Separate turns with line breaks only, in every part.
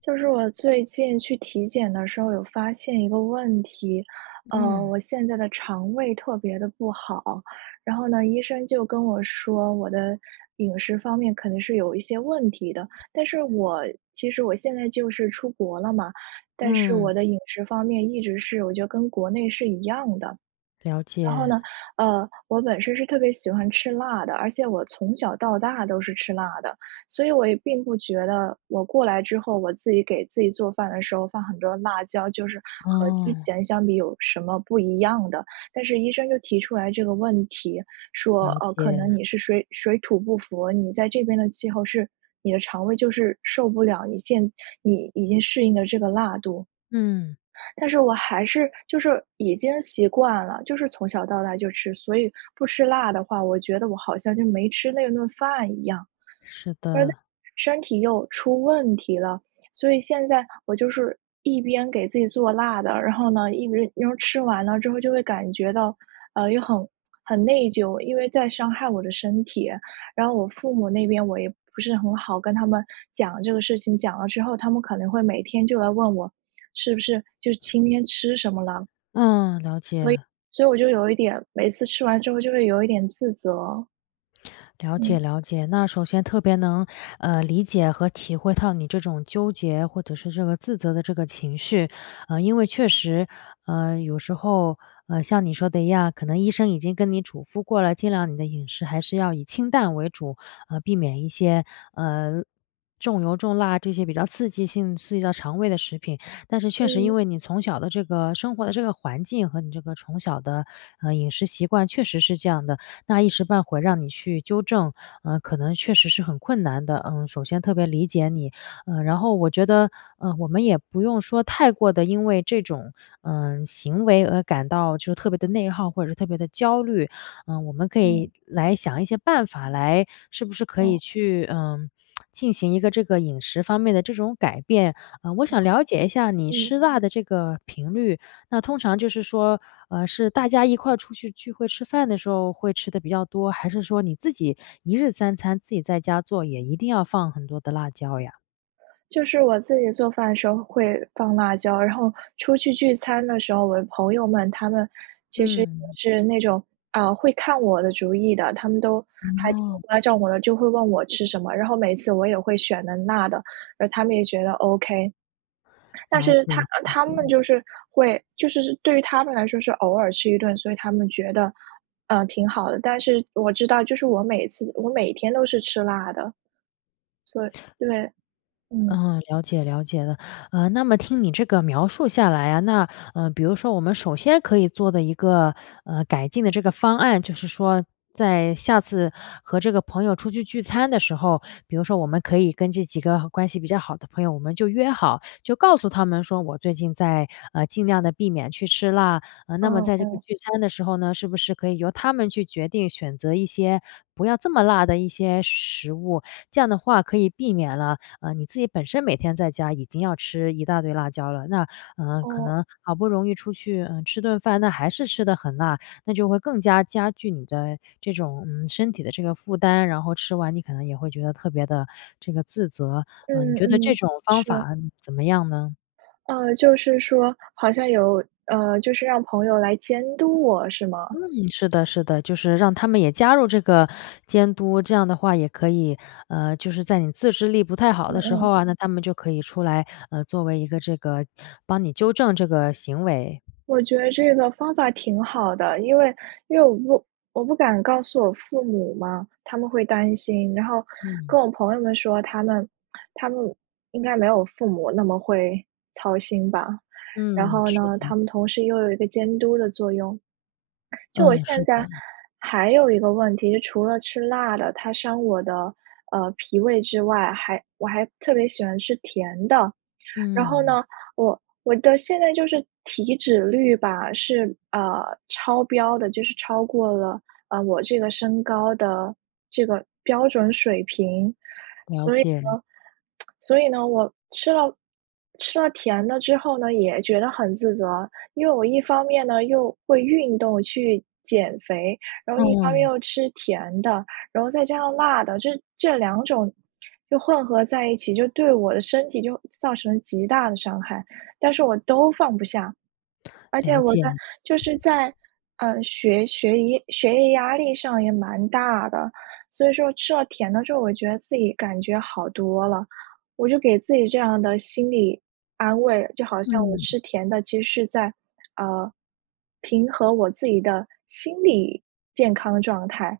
就是我最近去体检的时候有发现一个问题。呃，
嗯。
我现在的肠胃特别得不好。然后呢，医生就跟我说，我的饮食方面可能是有一些问题的。但是我其实我现在就是出国了嘛，但是
嗯。
我的饮食方面一直是我觉得跟国内是一样的。
了
然后
解。
呢，呃，我本身是特别喜欢吃辣的，而且我从小到大都是吃辣的。所以我也并不觉得我过来之后，我自己给自己做饭的时候放很多辣椒，就是和之
哦。
前相比有什么不一样的。但是医生就提出来这个问题，说：
了
“呃，可能
解。
你是水水土不服，你在这边的气候是你的肠胃就是受不了你现你已经适应的这个辣度。”
嗯。
但是我还是就是已经习惯了，就是从小到大就吃。所以不吃辣的话，我觉得我好像就没吃那顿饭一样。
是
但
的。
身体又出问题了，所以现在我就是一边给自己做辣的，然后呢，一边吃完了之后就会感觉到，呃，又很-很内疚，因为在伤害我的身体。然后我父母那边我也不是很好跟他们讲这个事情，讲了之后，他们可能会每天就来问我，是不是就是今天吃什么了。
嗯，了解。
所以所以我就有一点每次吃完之后就会有一点自责。
了解，
嗯。
了解。那首先特别能，呃，理解和体会到你这种纠结，或者是这个自责的这个情绪。啊，因为确实，呃，有时候，呃，像你说的一样，可能医生已经跟你嘱咐过了，尽量你的饮食还是要以清淡为主，呃，避免一些，呃，重油、重辣这些比较刺激性，刺激到肠胃的食品。但是确实因
嗯。
为你从小的这个生活的这个环境和你这个从小的，呃，饮食习惯确实是这样的，那一时半会让你去纠正，呃，可能确实是很困难的。嗯，首先特别理解你，嗯，然后我觉得，呃，我们也不用说太过得因为这种，嗯，行为而感到就特别地内耗，或者是特别地焦虑。嗯，我们可以
嗯。
来想一些办法来是不是可以
哦。
去，呃，进行一个这个饮食方面的这种改变。呃，我想了解一下
[unintelligible]
你
嗯。
吃辣的这个频率，那通常就是说，呃，是大家一块儿出去聚会吃饭的时候会吃得比较多，还是说你自己一日3餐自己在家做，也一定要放很多的辣椒呀？
就是我自己做饭的时候会放辣椒，然后出去聚餐的时候，我的朋友们他们其实也
嗯。
是那种，啊，会看我的主意的，他们都还挺
哦。
关照我的，就会问我吃什么，然后每次我也会选的辣的，而他们也觉得 OK。但
了
是
解，
他
了
呃，他们
解。
就是会就是对于他们来说是偶尔吃一顿，所以他们觉得，呃，挺好的，但是我知道就是我每次我每天都是吃辣的。所以对，嗯。
嗯，了解，了解了。呃，那么听你这个描述下来啊，那，呃，比如说我们首先可以做的一个，呃，改进的这个方案，就是说在下次和这个朋友出去聚餐的时候，比如说我们可以跟这几个关系比较好的朋友，我们就约好，就告诉他们说我最近在，呃，尽量地避免去吃辣。呃，那么
哦
在这个
哦。
聚餐的时候呢，是不是可以由他们去决定选择一些不要这么辣的一些食物，这样的话可以避免了，呃，你自己本身每天在家已经要吃一大堆辣椒了，那呃，可
哦。
能好不容易出去，嗯，吃顿饭，那还是吃得很辣，那就会更加加剧你的这种，嗯，身体的这个负担，然后吃完你可能也会觉得特别的这个自责。呃，你
嗯
觉得这
嗯，
种方
是。
法，嗯，怎么样呢？
呃，就是说好像有，呃，就是让朋友来监督我是吗？
嗯，是的是的，就是让他们也加入这个监督，这样的话也可以，呃，就是在你自制力不太好
嗯
的时候
嗯。
啊，那他们就可以出来，呃，作为一个这个帮你纠正这个行为。
我觉得这个方法挺好的，因为因为我不我不敢告诉我父母嘛，他们会担心，然后
嗯。
跟我朋友们说，他们他们应该没有父母那么会操心吧，然
嗯，
后
是
呢，
的。
他们同时又有一个监督的作用，就我
嗯，是
现在
的。
还有一个问题，就除了吃辣的，它伤我的，呃，脾胃之外，还我还特别喜欢吃甜的。然后
嗯。
呢，我我的现在就是体脂率吧，是，啊，超标的，就是超过了，啊，我这个身高的这个标准水平，
了
所以呢
解。
所以呢，我吃了吃了甜的之后呢，也觉得很自责，因为我一方面呢，又会运动去减肥，然后一方面
嗯。
又吃甜的，然后再加上辣的，这这2种就混合在一起，就对我的身体就造成了极大的伤害，但是我都放不下。而且
了
我在
解。
就是在，呃，学学业学业压力上也蛮大的，所以说吃了甜的之后，我觉得自己感觉好多了，我就给自己这样的心理安慰，就好像我
嗯。
吃甜的，其实是在，呃，平和我自己的心理健康的状态，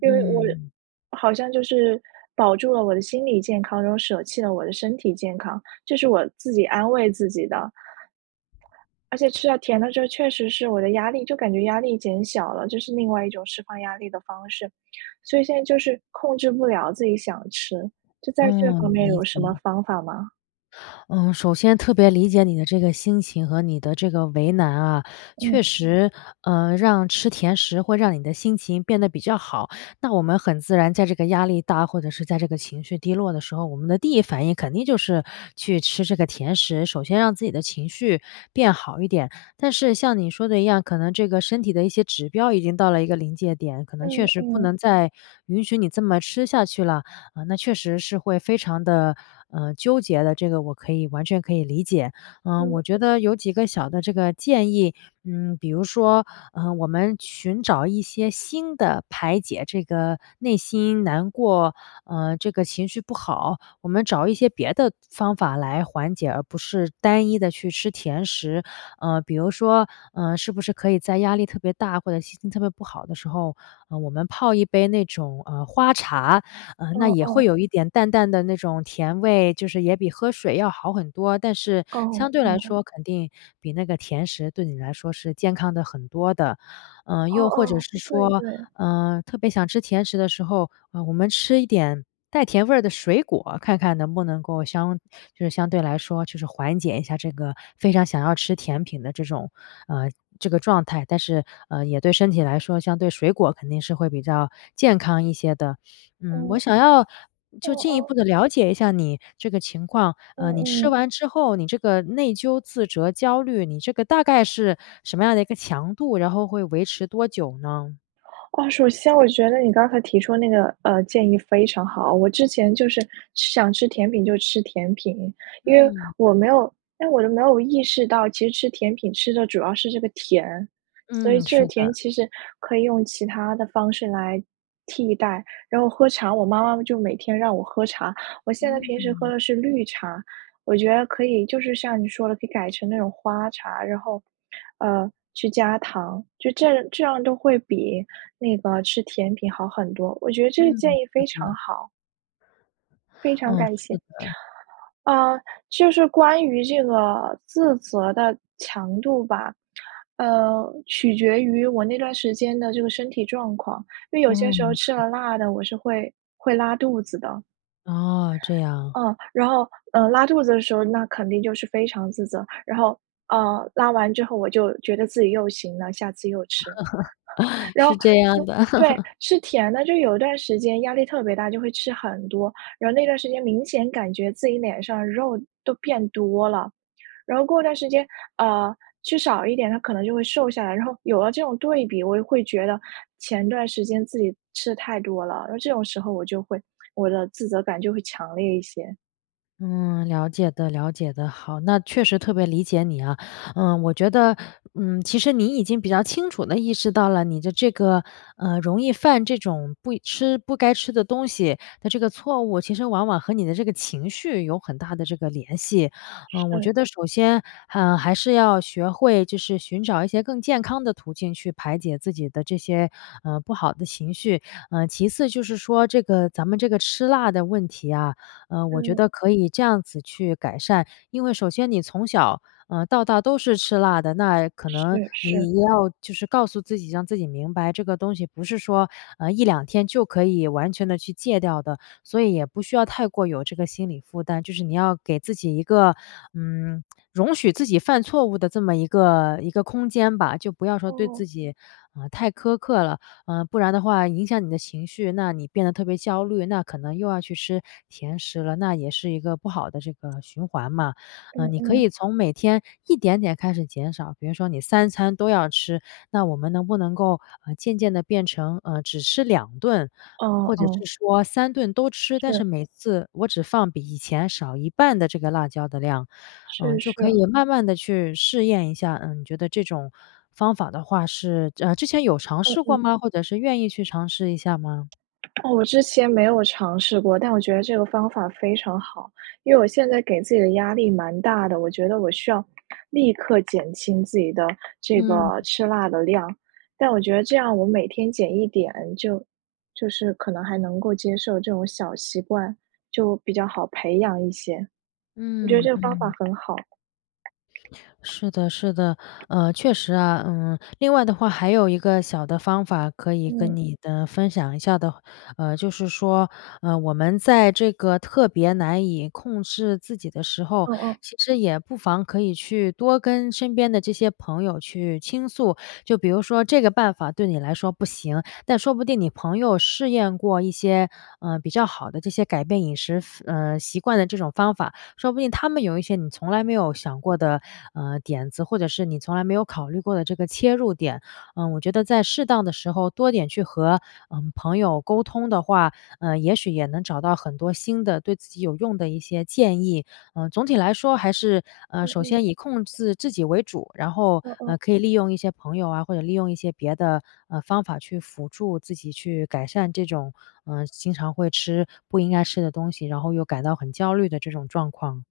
因为我
嗯。
好像就是保住了我的心理健康，然后舍弃了我的身体健康，这是我自己安慰自己的。而且吃到甜的时候确实是我的压力就感觉压力减小了，这是另外一种释放压力的方式，所以现在就是控制不了自己想吃，就在这方
嗯，
面
理
有什么
解。
方法吗？
嗯，首先特别理解你的这个心情和你的这个为难啊。确
嗯。
实，呃，让吃甜食会让你的心情变得比较好。那我们很自然在这个压力大，或者是在这个情绪低落的时候，我们的第1反应肯定就是去吃这个甜食，首先让自己的情绪变好一点。但是像你说的一样，可能这个身体的一些指标已经到了一个临界点，可能
嗯
确实不
嗯。
能再允许你这么吃下去了。呃，那确实是会非常得，呃，纠结的，这个我可以完全可以理解。嗯，我
嗯。
觉得有几个小的这个建议，嗯，比如说，呃，我们寻找一些新的排解这个内心难过，嗯，这个情绪不好，我们找一些别的方法来缓解，而不是单一地去吃甜食。呃，比如说，呃，是不是可以在压力特别大，或者心情特别不好的时候，呃，我们泡一杯那种，呃，花茶，呃，那
哦
也会
哦。
有一点淡淡的那种甜味，就是也比喝水要好很多，但是相
哦，
对来
哦。
说肯定比那个甜食对你来说是健康得很多的。呃，
哦
又或者
哦，
是
对
说，
对。
呃，特别想吃甜食的时候，呃，我们吃一点带甜味儿的水果，看看能不能够相就是相对来说就是缓解一下这个非常想要吃甜品的这种，呃，这个状态，但是，呃，也对身体来说相对水果肯定是会比较健康一些的。嗯，我
嗯。
想要就
哦
进一
哦。
步地了解一下你这个情况，
嗯
呃，你吃
嗯。
完之后，你这个内疚自责焦虑，你这个大概是什么样的一个强度，然后会维持多久呢？
啊。首先我觉得你刚才提出那个，呃，建议非常好。我之前就是想吃甜品就吃甜品，因为
嗯。
我没有因为我就没有意识到其实吃甜品吃的主要是这个甜。所以
嗯，
这
是
个甜
的。
其实可以用其它的方式来替代，然后喝茶我妈妈就每天让我喝茶，我现在
嗯。
平时喝的是绿茶，我觉得可以就是像你说的可以改成那种花茶。然后，呃，去加糖，就这样这样就会比那个吃甜品好很多。我觉得这
嗯，
个建
是
议非常
的。
好。非常
嗯，
感
是
谢。
的。
呃，就是关于这个自责的强度吧。呃，取决于我那段时间的这个身体状况。因为有些时候
嗯，
吃
是的。
了辣的，我是会会拉肚子的。
哦，这样。
嗯，然后，呃，拉肚子的时候，那肯定就是非常自责。然后，呃，拉完之后我就觉得自己又行了，下次又吃。然后
是这样
就
的。
对，吃甜的，就有一段时间压力特别大，就会吃很多。然后那段时间明显感觉自己脸上肉都变多了。然后过段时间，呃，吃少一点，它可能就会瘦下来。然后有了这种对比，我就会觉得前段时间自己吃的太多了，那这种时候我就会我的自责感就会强烈一些。
嗯，了解的，了解的。好，那确实特别理解你啊，呃，我觉得，嗯，其实你已经比较清楚地意识到了你的这个，呃，容易犯这种不吃不该吃的东西的这个错误其实往往和你的这个情绪有很大的这个联系。呃，我觉
是。
得首先，呃，还是要学会就是寻找一些更健康的途径去排解自己的这些，呃，不好的情绪，呃，其次就是说这个咱们这个吃辣的问题啊，呃，我觉
嗯。
得可以这样子去改善，因为首先你从小，呃，到大都是吃辣的，那可能
是，是。
你要就是告诉自己，让自己明白这个东西不是说，呃，1-2天就可以完全地去戒掉的，所以也不需要太过有这个心理负担，就是你要给自己一个，嗯，容许自己犯错误的这么一个一个空间吧，就不要说对
哦。
自己，呃，太苛刻了，呃，不然的话影响你的情绪，那你变得特别焦虑，那可能又要去吃甜食了，那也是一个不好的这个循环嘛。
嗯
嗯，你可
嗯。
以从每天一点点开始减少，比如说你3餐都要吃，那我们能不能够，呃，渐渐地变成，呃，只吃2顿，
哦，
或者是
哦。
说3顿都吃，但是
是。
每次我只放比以前少一半的这个辣椒的量，嗯，
是
就可
是。
以慢慢地去试验一下，嗯，你觉得这种方法的话是呃，之前有尝
嗯
试过
嗯。
吗？或者是愿意去尝试一下吗？
哦，我之前没有尝试过，但我觉得这个方法非常好。因为我现在给自己的压力蛮大的，我觉得我需要，立刻减轻自己的这
嗯。
个吃辣的量，但我觉得这样我每天减一点儿，就就是可能还能够接受这种小习惯，就比较好培养一些，我觉得
嗯，
这个方法
嗯。
很好。
是的，是的，呃，确实啊。嗯，另外的话还有一个小的方法可以跟
嗯。
你的分享一下的呃，就是说，呃，我们在这个特别难以控制自己的时候，
嗯嗯。
其实也不妨可以去多跟身边的这些朋友去倾诉。就比如说这个办法对你来说不行，但说不定你朋友试验过一些，呃，比较好的这些改变饮食，呃，习惯的这种方法，说不定他们有一些你从来没有想过的，呃，点子，或者是你从来没有考虑过的这个切入点。呃，我觉得在适当的时候多点去和，呃，朋友沟通的话，呃，也许也能找到很多新的对自己有用的一些建议。呃，总体来说还是，呃，
嗯
首
嗯。
先以控制自己为主，然后，
嗯
呃，
嗯。
可以利用一些朋友啊，或者利用一些别的，呃，方法去辅助自己去改善这种，呃，经常会吃不应该吃的东西，然后又感到很焦虑的这种状况。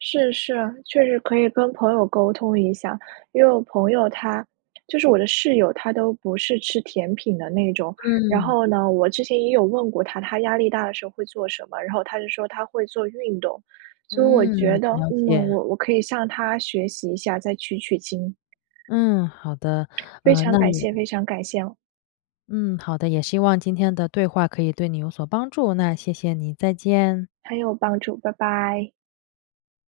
是，是，确实可以跟朋友沟通一下。因为我朋友她就是我的室友，她都不是吃甜品的那种，然
嗯。
后呢，我之前也有问过她，她压力大的时候会做什么？然后她就说她会做运动，所以我
嗯，
觉得，
了
嗯，
解。
我我可以向她学习一下，再取取经。
嗯，好的，
非
呃，
常
那
感
也
谢，非常感谢。
嗯，好的也希望今天的对话可以对你有所帮助，那谢谢你，再见。
很有帮助，拜拜。